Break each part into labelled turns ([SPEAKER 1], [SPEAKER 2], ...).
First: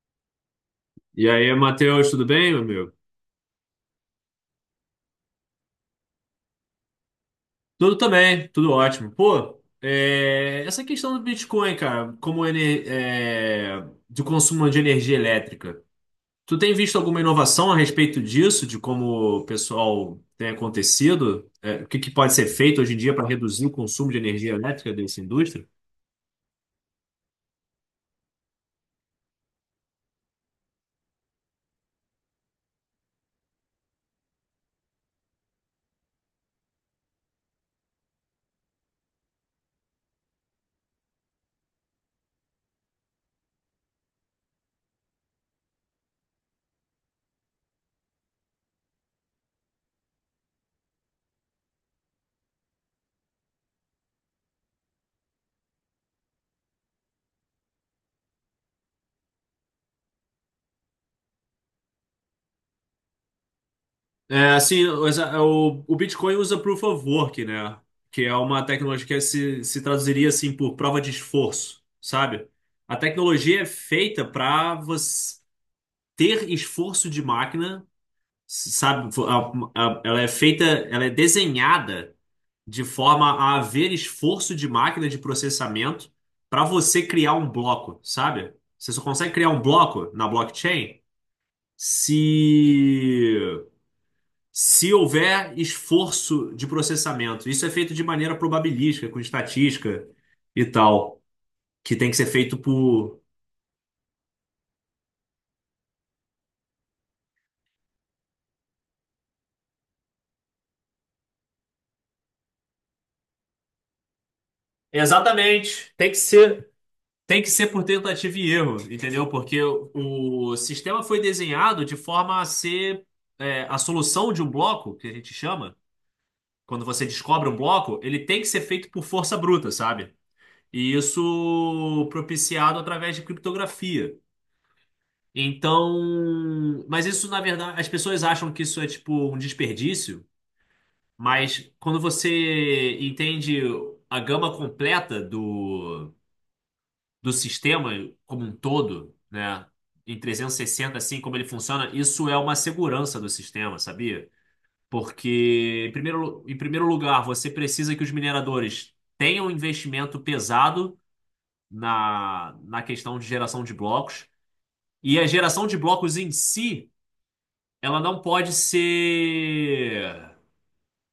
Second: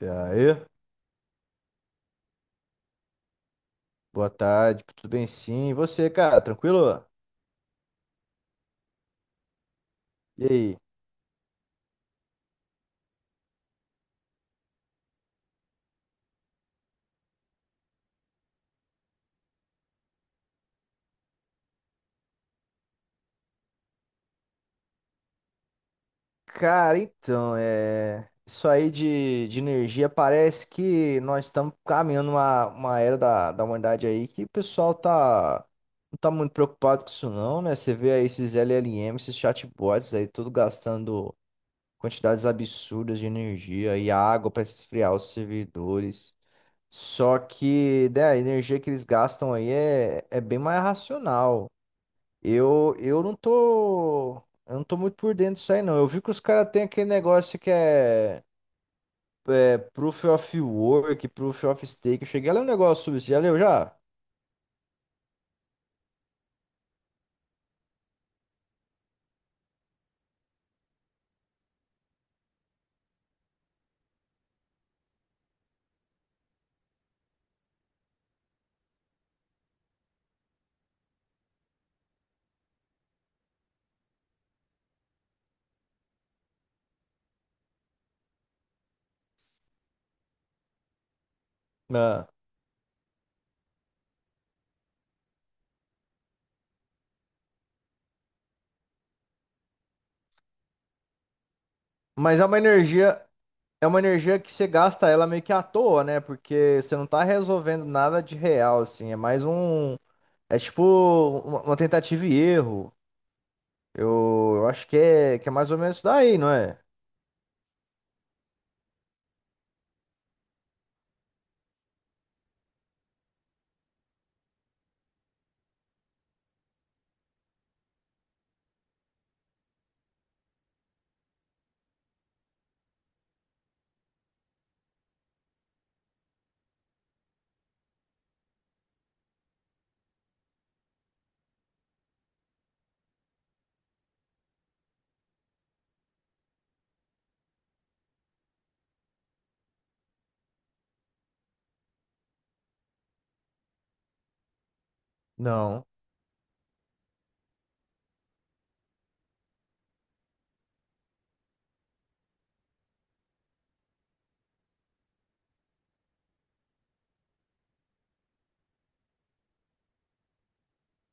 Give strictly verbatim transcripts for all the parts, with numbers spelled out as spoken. [SPEAKER 1] E aí?
[SPEAKER 2] E aí, Matheus, tudo bem, meu amigo?
[SPEAKER 1] Boa tarde, tudo bem sim? E você, cara, tranquilo?
[SPEAKER 2] Tudo também, tudo ótimo. Pô,
[SPEAKER 1] E
[SPEAKER 2] é,
[SPEAKER 1] aí?
[SPEAKER 2] essa questão do Bitcoin, cara, como ele, é, do consumo de energia elétrica, tu tem visto alguma inovação a respeito disso, de como o pessoal tem acontecido? É, o que que pode ser feito hoje em dia para reduzir o consumo de energia elétrica dessa indústria?
[SPEAKER 1] Cara, então, é... isso aí de, de energia parece que nós estamos caminhando uma, uma era da, da humanidade aí que o pessoal tá não tá muito preocupado com isso não, né? Você vê aí esses L L M, esses chatbots aí, tudo gastando quantidades absurdas de energia e água para esfriar os servidores. Só que, né, a energia que eles gastam aí é, é bem mais racional. Eu, eu não tô, eu não tô muito por dentro disso aí, não. Eu vi que os caras têm aquele negócio que é, é Proof of Work, Proof of Stake. Eu cheguei a ler um negócio sobre isso, já leu já?
[SPEAKER 2] É, assim, o, o Bitcoin usa Proof of Work, né? Que é uma tecnologia que se, se traduziria assim por prova de esforço, sabe? A tecnologia é feita para você ter esforço de máquina, sabe? a- a- Ela é feita, ela é desenhada de forma a haver esforço de máquina de processamento para você criar um bloco, sabe? Você só consegue criar um bloco na blockchain
[SPEAKER 1] Ah.
[SPEAKER 2] se se houver esforço de processamento. Isso é feito de maneira probabilística, com estatística e tal, que tem que ser
[SPEAKER 1] Mas é
[SPEAKER 2] feito
[SPEAKER 1] uma
[SPEAKER 2] por.
[SPEAKER 1] energia, é uma energia que você gasta ela meio que à toa, né? Porque você não tá resolvendo nada de real, assim. É mais um, é tipo uma uma tentativa e erro. Eu, eu acho que é, que é mais ou
[SPEAKER 2] Exatamente.
[SPEAKER 1] menos isso
[SPEAKER 2] Tem que
[SPEAKER 1] daí, não
[SPEAKER 2] ser,
[SPEAKER 1] é?
[SPEAKER 2] tem que ser por tentativa e erro, entendeu? Porque o sistema foi desenhado de forma a ser é, a solução de um bloco, que a gente chama, quando você descobre um bloco, ele tem que ser feito por força bruta, sabe? E isso propiciado através de criptografia. Então, mas isso na verdade, as pessoas acham que isso é tipo um desperdício, mas quando você entende a gama completa do, do sistema como um todo, né, em trezentos e sessenta assim como ele funciona, isso é uma segurança do sistema, sabia? Porque
[SPEAKER 1] Não.
[SPEAKER 2] em primeiro, Em primeiro lugar, você precisa que os mineradores tenham um investimento pesado na, na questão de geração de blocos, e a geração de blocos em si ela não pode ser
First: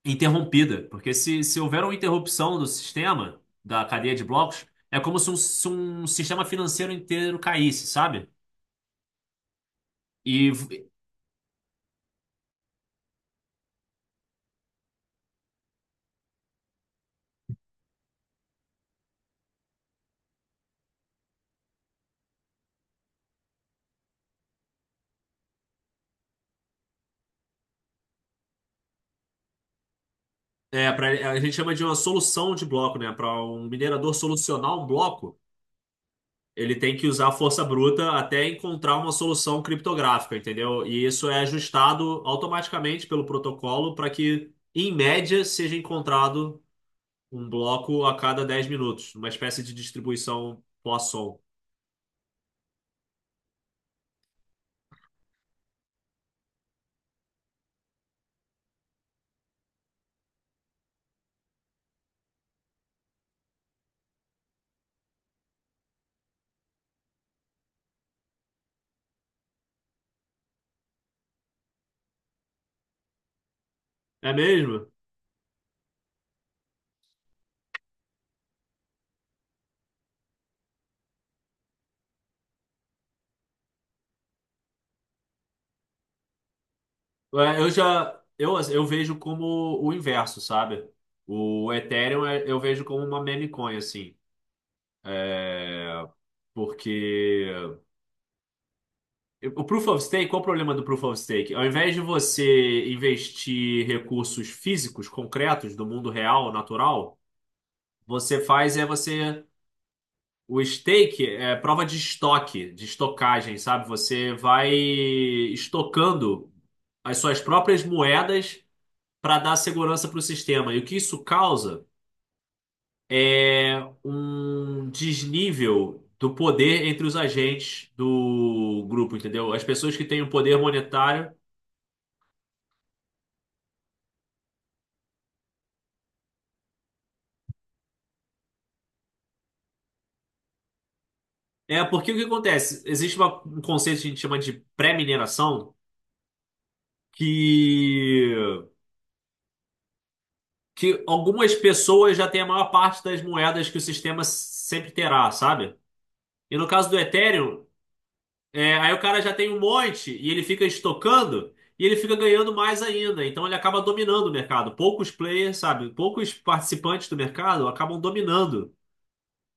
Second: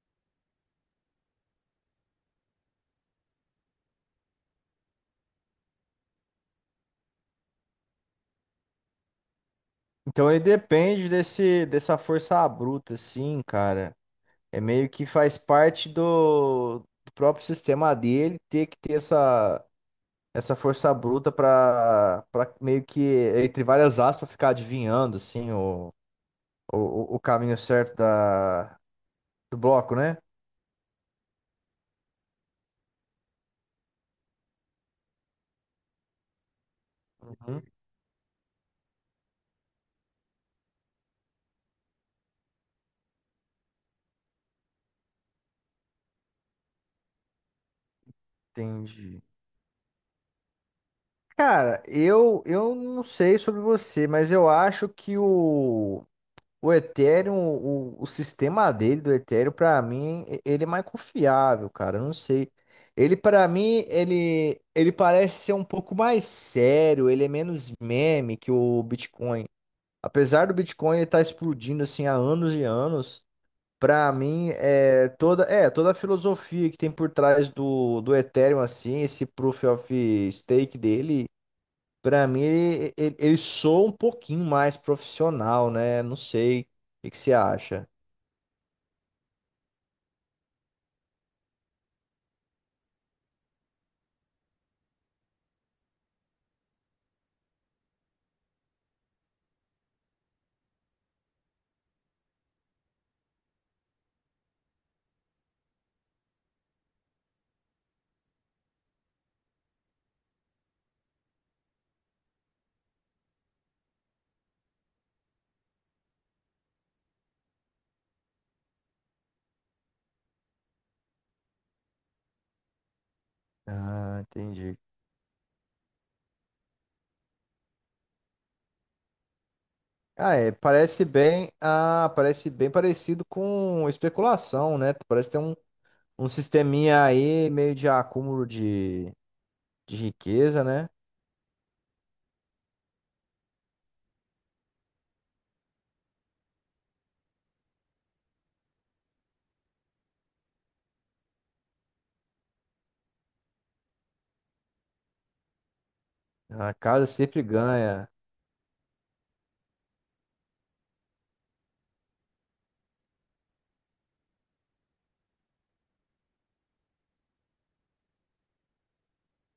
[SPEAKER 2] interrompida, porque se, se houver uma interrupção do sistema, da cadeia de blocos, é como se um, se um sistema financeiro inteiro caísse, sabe?
[SPEAKER 1] Então ele
[SPEAKER 2] E
[SPEAKER 1] depende desse, dessa força bruta, assim, cara. É meio que faz parte do, do próprio sistema dele ter que ter essa, essa força bruta para para meio que, entre várias aspas, ficar adivinhando assim, o, o, o caminho certo da, do bloco, né?
[SPEAKER 2] é, pra, a gente chama de uma solução de bloco, né? Para um minerador solucionar um bloco, ele tem que usar a força
[SPEAKER 1] Uhum.
[SPEAKER 2] bruta até encontrar uma solução criptográfica, entendeu? E isso é ajustado automaticamente pelo protocolo para que, em média, seja encontrado um bloco a cada dez minutos,
[SPEAKER 1] Entendi.
[SPEAKER 2] uma espécie de distribuição Poisson.
[SPEAKER 1] Cara, eu, eu não sei sobre você, mas eu acho que o o Ethereum, o, o sistema dele do Ethereum, pra mim, e- ele é mais confiável, cara. Eu não sei. Ele, pra mim, ele, ele parece ser um pouco mais sério, ele é menos meme que o Bitcoin. Apesar do Bitcoin estar explodindo assim há anos e anos, pra
[SPEAKER 2] É
[SPEAKER 1] mim,
[SPEAKER 2] mesmo?
[SPEAKER 1] é toda, é, toda a filosofia que tem por trás do, do Ethereum, assim, esse proof of stake dele. Pra mim, ele, ele, ele soa um pouquinho mais profissional, né? Não sei. O que que você
[SPEAKER 2] É, eu
[SPEAKER 1] acha?
[SPEAKER 2] já eu, assim, eu vejo como o inverso, sabe? O Ethereum é- eu vejo como uma meme coin, assim. É, porque o Proof of Stake, qual o problema do Proof of Stake? Ao invés de você investir recursos físicos, concretos, do mundo real, natural, você faz é você. O stake é prova de estoque, de estocagem, sabe? Você vai estocando as suas próprias moedas para dar segurança para o sistema. E o que isso causa é
[SPEAKER 1] Ah, entendi.
[SPEAKER 2] um desnível do poder entre os agentes do grupo, entendeu? As pessoas que têm o
[SPEAKER 1] Ah, é.
[SPEAKER 2] poder
[SPEAKER 1] Parece
[SPEAKER 2] monetário.
[SPEAKER 1] bem. Ah, parece bem parecido com especulação, né? Parece ter um, um sisteminha aí meio de acúmulo de, de riqueza, né?
[SPEAKER 2] É porque o que acontece? Existe uma- um conceito que a gente chama de pré-mineração, que que algumas pessoas já têm a maior parte das moedas que o sistema sempre terá, sabe? E no
[SPEAKER 1] A
[SPEAKER 2] caso do
[SPEAKER 1] casa sempre
[SPEAKER 2] Ethereum,
[SPEAKER 1] ganha.
[SPEAKER 2] é, aí o cara já tem um monte e ele fica estocando e ele fica ganhando mais ainda. Então ele acaba dominando o mercado. Poucos players, sabe? Poucos participantes do mercado acabam dominando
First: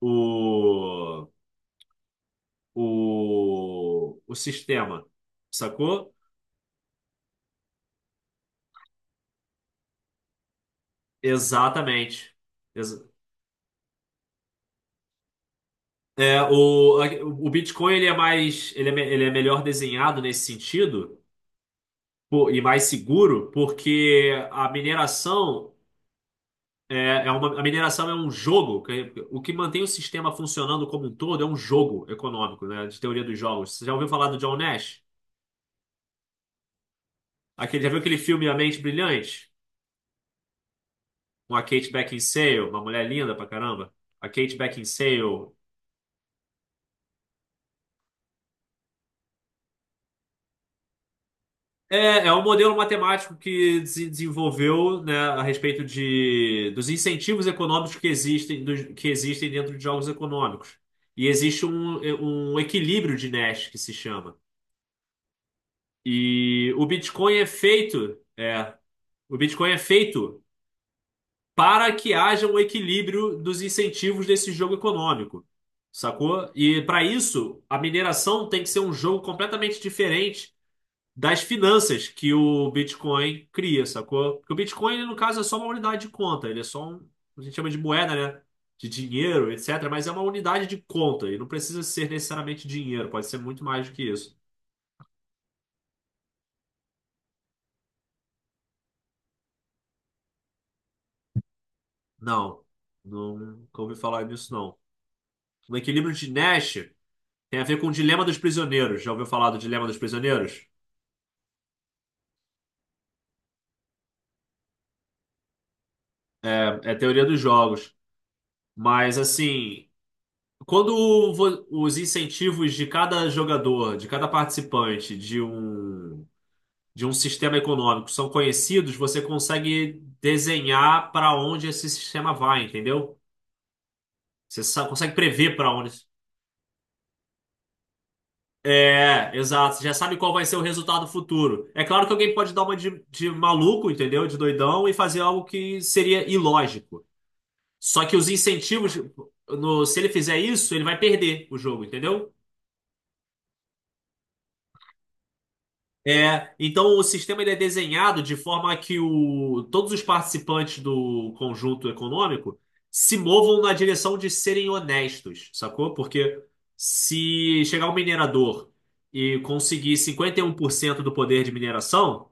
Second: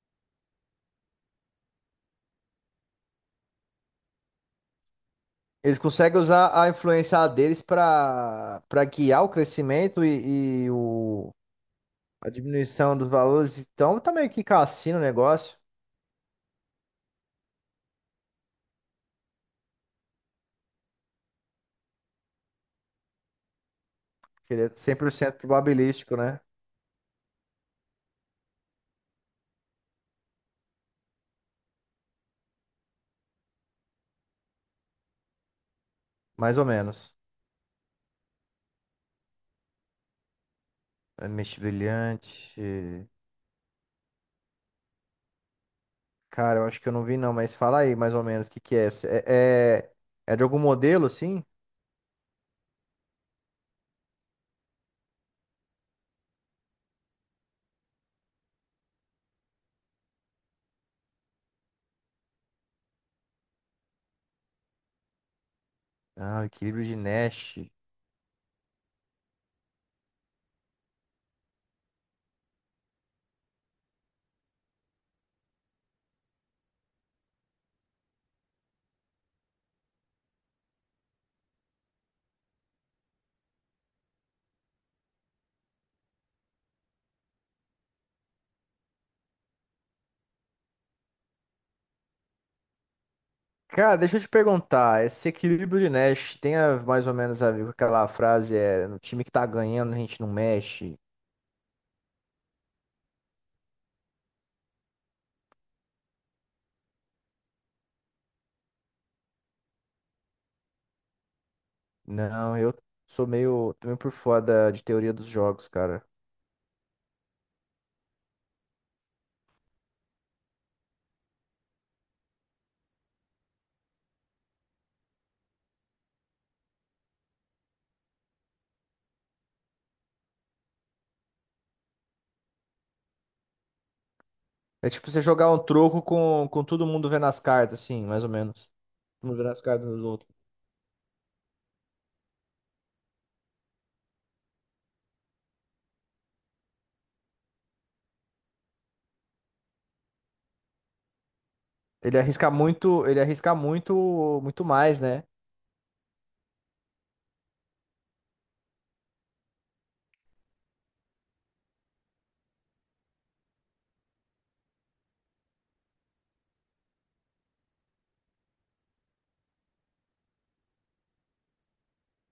[SPEAKER 2] o, o, o sistema,
[SPEAKER 1] Eles
[SPEAKER 2] sacou?
[SPEAKER 1] conseguem usar a influência deles para para guiar o crescimento e, e o, a
[SPEAKER 2] Exatamente.
[SPEAKER 1] diminuição
[SPEAKER 2] Exa-
[SPEAKER 1] dos valores. Então, tá meio que cassino o negócio.
[SPEAKER 2] é, o, o Bitcoin ele é mais ele é, me- ele é melhor desenhado nesse sentido. Pô, e mais seguro, porque
[SPEAKER 1] Que ele
[SPEAKER 2] a
[SPEAKER 1] é cem por cento
[SPEAKER 2] mineração
[SPEAKER 1] probabilístico, né?
[SPEAKER 2] é, é uma, a mineração é um jogo. Que- o que mantém o sistema funcionando como um todo é um jogo econômico, né? De teoria dos jogos. Você já ouviu falar do John Nash?
[SPEAKER 1] Mais ou menos.
[SPEAKER 2] Aquele, já viu aquele filme A Mente Brilhante?
[SPEAKER 1] É
[SPEAKER 2] Com
[SPEAKER 1] Mente
[SPEAKER 2] a Kate
[SPEAKER 1] Brilhante.
[SPEAKER 2] Beckinsale, uma mulher linda pra caramba. A Kate Beckinsale.
[SPEAKER 1] Cara, eu acho que eu não vi não, mas fala aí mais ou menos o que que é. É, é, é de algum modelo, assim?
[SPEAKER 2] É, é um modelo matemático que se desenvolveu, né, a respeito de, dos incentivos econômicos que existem, dos- que existem dentro de jogos econômicos. E existe um, um equilíbrio de Nash, que se chama.
[SPEAKER 1] Ah,
[SPEAKER 2] E o
[SPEAKER 1] Equilíbrio de
[SPEAKER 2] Bitcoin é
[SPEAKER 1] Nash.
[SPEAKER 2] feito, é, o Bitcoin é feito para que haja um equilíbrio dos incentivos desse jogo econômico, sacou? E para isso, a mineração tem que ser um jogo completamente diferente das finanças que o Bitcoin cria, sacou? Porque o Bitcoin, ele, no caso, é só uma unidade de conta, ele é só um, a gente chama de moeda, né? De dinheiro, etcétera. Mas é uma unidade de conta e não precisa ser necessariamente dinheiro, pode ser muito mais do
[SPEAKER 1] Cara,
[SPEAKER 2] que
[SPEAKER 1] deixa eu te
[SPEAKER 2] isso.
[SPEAKER 1] perguntar, esse Equilíbrio de Nash tem a- mais ou menos a ver com aquela frase, é, no time que tá ganhando a gente não mexe?
[SPEAKER 2] Não, nunca ouvi falar nisso, não. No equilíbrio de Nash tem a ver com o dilema dos prisioneiros. Já ouviu falar do dilema dos prisioneiros?
[SPEAKER 1] Não, eu sou meio, tô meio por fora da- de teoria dos jogos, cara.
[SPEAKER 2] É, é teoria dos jogos. Mas, assim, quando vo- os incentivos de cada jogador, de cada participante de um de um sistema econômico são conhecidos, você consegue desenhar para onde esse sistema vai, entendeu? Você sa-
[SPEAKER 1] É tipo
[SPEAKER 2] consegue
[SPEAKER 1] você jogar
[SPEAKER 2] prever
[SPEAKER 1] um
[SPEAKER 2] para onde.
[SPEAKER 1] troco com, com todo mundo vendo as cartas, assim, mais ou menos. Todo
[SPEAKER 2] É,
[SPEAKER 1] mundo vendo as
[SPEAKER 2] exato. Você
[SPEAKER 1] cartas
[SPEAKER 2] já
[SPEAKER 1] dos
[SPEAKER 2] sabe qual
[SPEAKER 1] outros.
[SPEAKER 2] vai ser o resultado futuro. É claro que alguém pode dar uma de, de maluco, entendeu? De doidão e fazer algo que seria ilógico. Só que os incentivos, no- se ele fizer isso, ele vai perder o jogo,
[SPEAKER 1] Ele
[SPEAKER 2] entendeu?
[SPEAKER 1] arrisca muito, ele arrisca muito, muito mais, né?
[SPEAKER 2] É, então o sistema ele é desenhado de forma que o, todos os participantes do conjunto econômico se movam na direção de serem honestos, sacou? Porque se chegar um minerador e conseguir cinquenta e um por cento do poder de mineração,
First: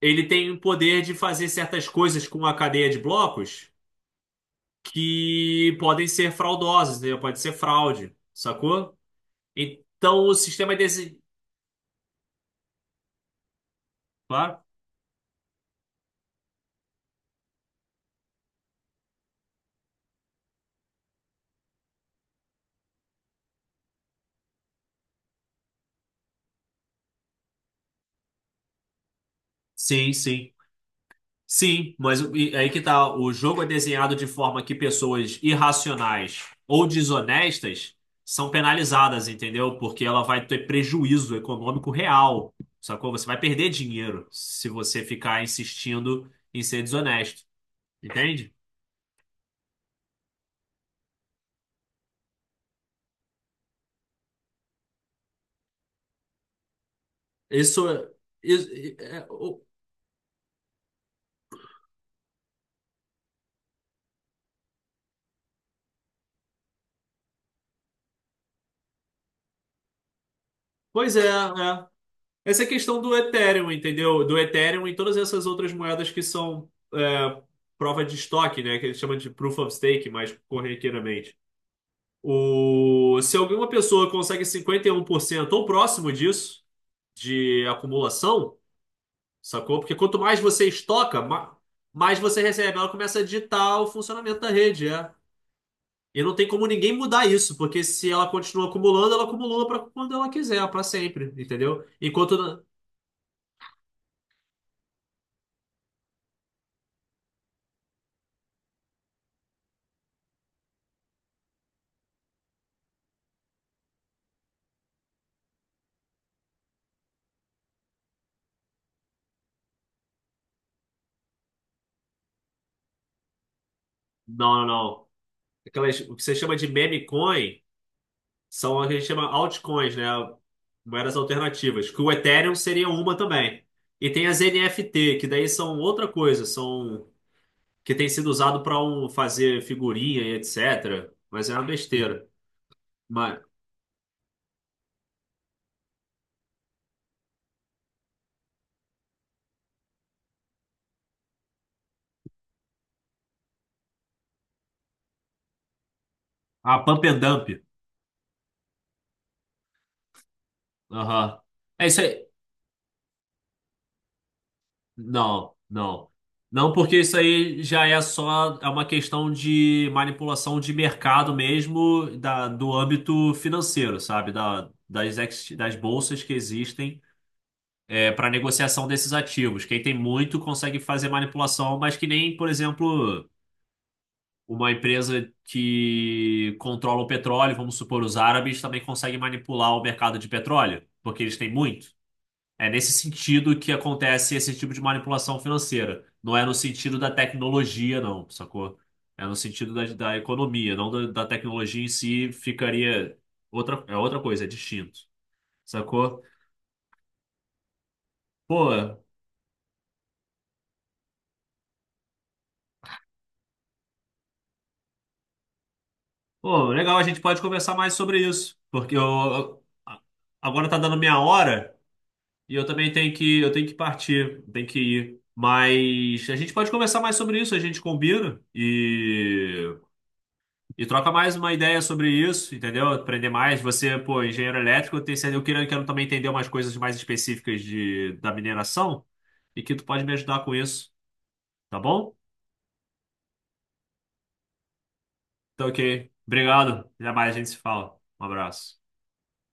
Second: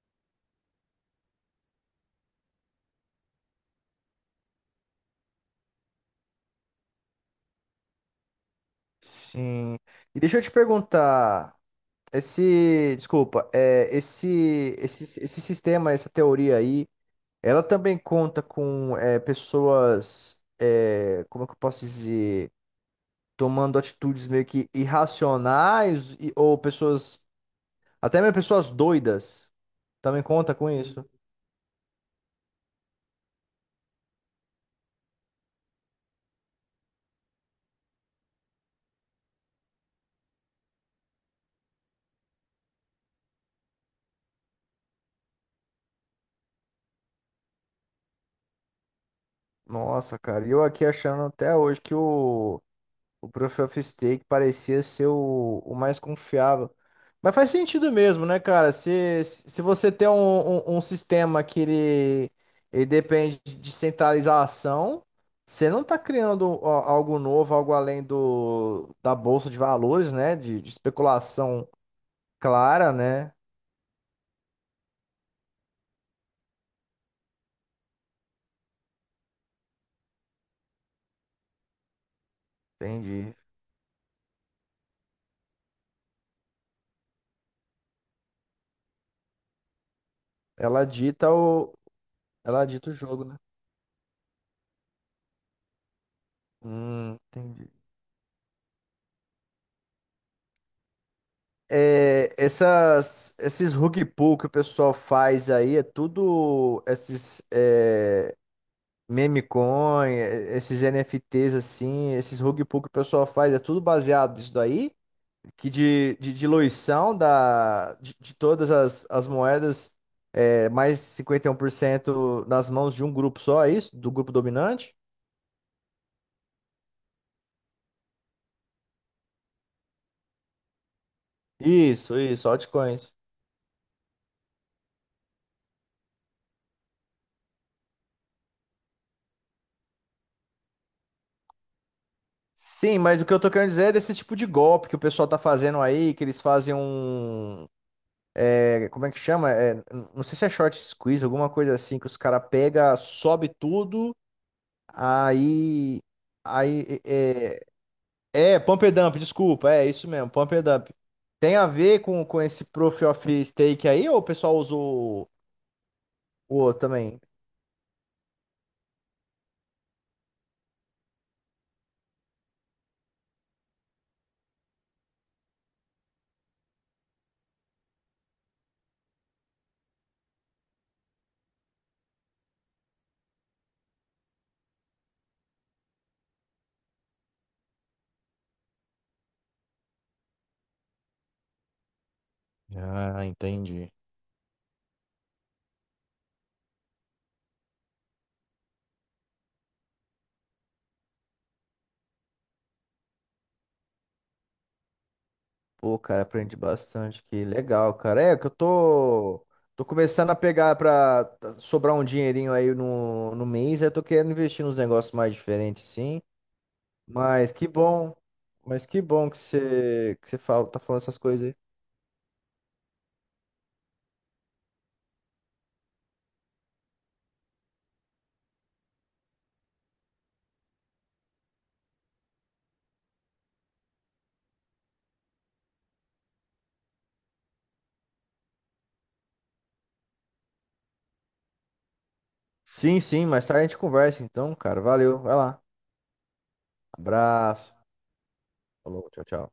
[SPEAKER 2] ele tem o poder de fazer certas coisas com a cadeia de blocos que podem ser fraudosas, né? Pode ser fraude, sacou?
[SPEAKER 1] Sim.
[SPEAKER 2] Então
[SPEAKER 1] E
[SPEAKER 2] o
[SPEAKER 1] deixa eu te
[SPEAKER 2] sistema é desenhado.
[SPEAKER 1] perguntar, esse, desculpa, é,
[SPEAKER 2] Claro.
[SPEAKER 1] esse, esse, esse sistema, essa teoria aí, ela também conta com é, pessoas, é, como é que eu posso dizer, tomando atitudes meio que irracionais e- ou pessoas, até mesmo pessoas doidas,
[SPEAKER 2] Sim,
[SPEAKER 1] também
[SPEAKER 2] sim.
[SPEAKER 1] conta com isso.
[SPEAKER 2] Sim, mas o- e aí que tá. O jogo é desenhado de forma que pessoas irracionais ou desonestas são penalizadas, entendeu? Porque ela vai ter prejuízo econômico real, sacou? Você vai perder dinheiro se você ficar insistindo em ser desonesto, entende?
[SPEAKER 1] Nossa, cara, e eu aqui achando até hoje que o o Proof of Stake parecia ser o, o mais confiável. Mas faz sentido
[SPEAKER 2] Isso,
[SPEAKER 1] mesmo, né,
[SPEAKER 2] isso-
[SPEAKER 1] cara? Se,
[SPEAKER 2] é-
[SPEAKER 1] se
[SPEAKER 2] o-
[SPEAKER 1] você tem um, um, um sistema que ele, ele depende de centralização, você não está criando a- algo novo, algo além do, da bolsa de valores, né? De, de
[SPEAKER 2] Pois é,
[SPEAKER 1] especulação
[SPEAKER 2] é. Essa é a
[SPEAKER 1] clara,
[SPEAKER 2] questão do
[SPEAKER 1] né?
[SPEAKER 2] Ethereum, entendeu? Do Ethereum e todas essas outras moedas que são é, prova de estoque, né? Que eles chamam de proof of stake mais corriqueiramente. O,
[SPEAKER 1] Entendi.
[SPEAKER 2] se alguma pessoa consegue cinquenta e um por cento ou próximo disso, de acumulação, sacou? Porque quanto mais você
[SPEAKER 1] Ela
[SPEAKER 2] estoca,
[SPEAKER 1] dita
[SPEAKER 2] ma-
[SPEAKER 1] o,
[SPEAKER 2] mais você
[SPEAKER 1] ela
[SPEAKER 2] recebe. Ela
[SPEAKER 1] dita o
[SPEAKER 2] começa a
[SPEAKER 1] jogo, né?
[SPEAKER 2] ditar o funcionamento da rede, é. E não tem como ninguém
[SPEAKER 1] Hum,
[SPEAKER 2] mudar isso,
[SPEAKER 1] entendi.
[SPEAKER 2] porque se ela continua acumulando, ela acumula para quando ela quiser, para sempre, entendeu?
[SPEAKER 1] É,
[SPEAKER 2] Enquanto.
[SPEAKER 1] essas, esses rug pull que o pessoal faz aí é tudo esses é, meme coin, é, esses N F Ts assim, esses rug pull que o pessoal faz é tudo baseado nisso daí, que de, de diluição da, de, de todas as, as moedas, é, mais cinquenta e um por cento nas mãos de um grupo só, é isso? Do grupo
[SPEAKER 2] Não, não,
[SPEAKER 1] dominante?
[SPEAKER 2] não. Aquelas, o que você chama de meme coin são o que a gente chama altcoins, né? Moedas alternativas, que o
[SPEAKER 1] Isso, isso,
[SPEAKER 2] Ethereum seria
[SPEAKER 1] altcoins.
[SPEAKER 2] uma também. E tem as N F T, que daí são outra coisa, são que tem sido usado para um, fazer figurinha e etcétera. Mas é uma besteira.
[SPEAKER 1] Sim, mas o que eu
[SPEAKER 2] Mas,
[SPEAKER 1] tô querendo dizer é desse tipo de golpe que o pessoal tá fazendo aí, que eles fazem um é, como é que chama? É, n- não sei se é short squeeze, alguma coisa assim, que os caras pega, sobe tudo, aí.
[SPEAKER 2] ah,
[SPEAKER 1] Aí.
[SPEAKER 2] pump and dump.
[SPEAKER 1] É, é, é, pump and dump, desculpa, é isso mesmo, pump and dump.
[SPEAKER 2] Aham.
[SPEAKER 1] Tem a
[SPEAKER 2] É isso
[SPEAKER 1] ver com,
[SPEAKER 2] aí.
[SPEAKER 1] com esse Proof of Stake aí, ou o pessoal usou
[SPEAKER 2] Não, não.
[SPEAKER 1] o
[SPEAKER 2] Não,
[SPEAKER 1] outro
[SPEAKER 2] porque isso
[SPEAKER 1] também?
[SPEAKER 2] aí já é só é uma questão de manipulação de mercado mesmo, da, do âmbito financeiro, sabe? Da, das, ex- das bolsas que existem para negociação desses ativos. Quem tem muito consegue fazer manipulação, mas que nem, por exemplo, uma empresa que controla o petróleo, vamos supor, os árabes também conseguem manipular o mercado de petróleo, porque eles têm muito. É nesse
[SPEAKER 1] Ah,
[SPEAKER 2] sentido que
[SPEAKER 1] entendi.
[SPEAKER 2] acontece esse tipo de manipulação financeira. Não é no sentido da tecnologia, não, sacou? É no sentido da, da economia, não da, da tecnologia em si, ficaria outra, é outra coisa, é distinto,
[SPEAKER 1] Pô,
[SPEAKER 2] sacou?
[SPEAKER 1] cara, aprendi bastante que legal, cara. É que eu
[SPEAKER 2] Pô,
[SPEAKER 1] tô tô começando a pegar pra sobrar um dinheirinho aí no, no mês, aí eu tô querendo investir nos negócios mais diferentes, sim.
[SPEAKER 2] Pô, legal, a gente pode
[SPEAKER 1] Mas que
[SPEAKER 2] conversar mais
[SPEAKER 1] bom.
[SPEAKER 2] sobre isso,
[SPEAKER 1] Mas
[SPEAKER 2] porque eu,
[SPEAKER 1] que bom que
[SPEAKER 2] eu-
[SPEAKER 1] você que você fala,
[SPEAKER 2] agora tá
[SPEAKER 1] tá
[SPEAKER 2] dando
[SPEAKER 1] falando essas
[SPEAKER 2] minha
[SPEAKER 1] coisas aí.
[SPEAKER 2] hora e eu também tenho que, eu tenho que partir, tenho que ir. Mas a gente pode conversar mais sobre isso, a gente combina e, e troca mais uma ideia sobre isso, entendeu? Aprender mais. Você, pô, engenheiro elétrico, eu tenho, certeza- eu quero, eu quero também entender umas coisas mais específicas de, da mineração e que tu pode me ajudar com isso, tá bom?
[SPEAKER 1] Sim, sim, mais tarde a gente conversa então, cara. Valeu, vai lá.
[SPEAKER 2] Então, ok. Obrigado. Até mais, a gente se
[SPEAKER 1] Abraço.
[SPEAKER 2] fala. Um abraço.
[SPEAKER 1] Falou, tchau, tchau.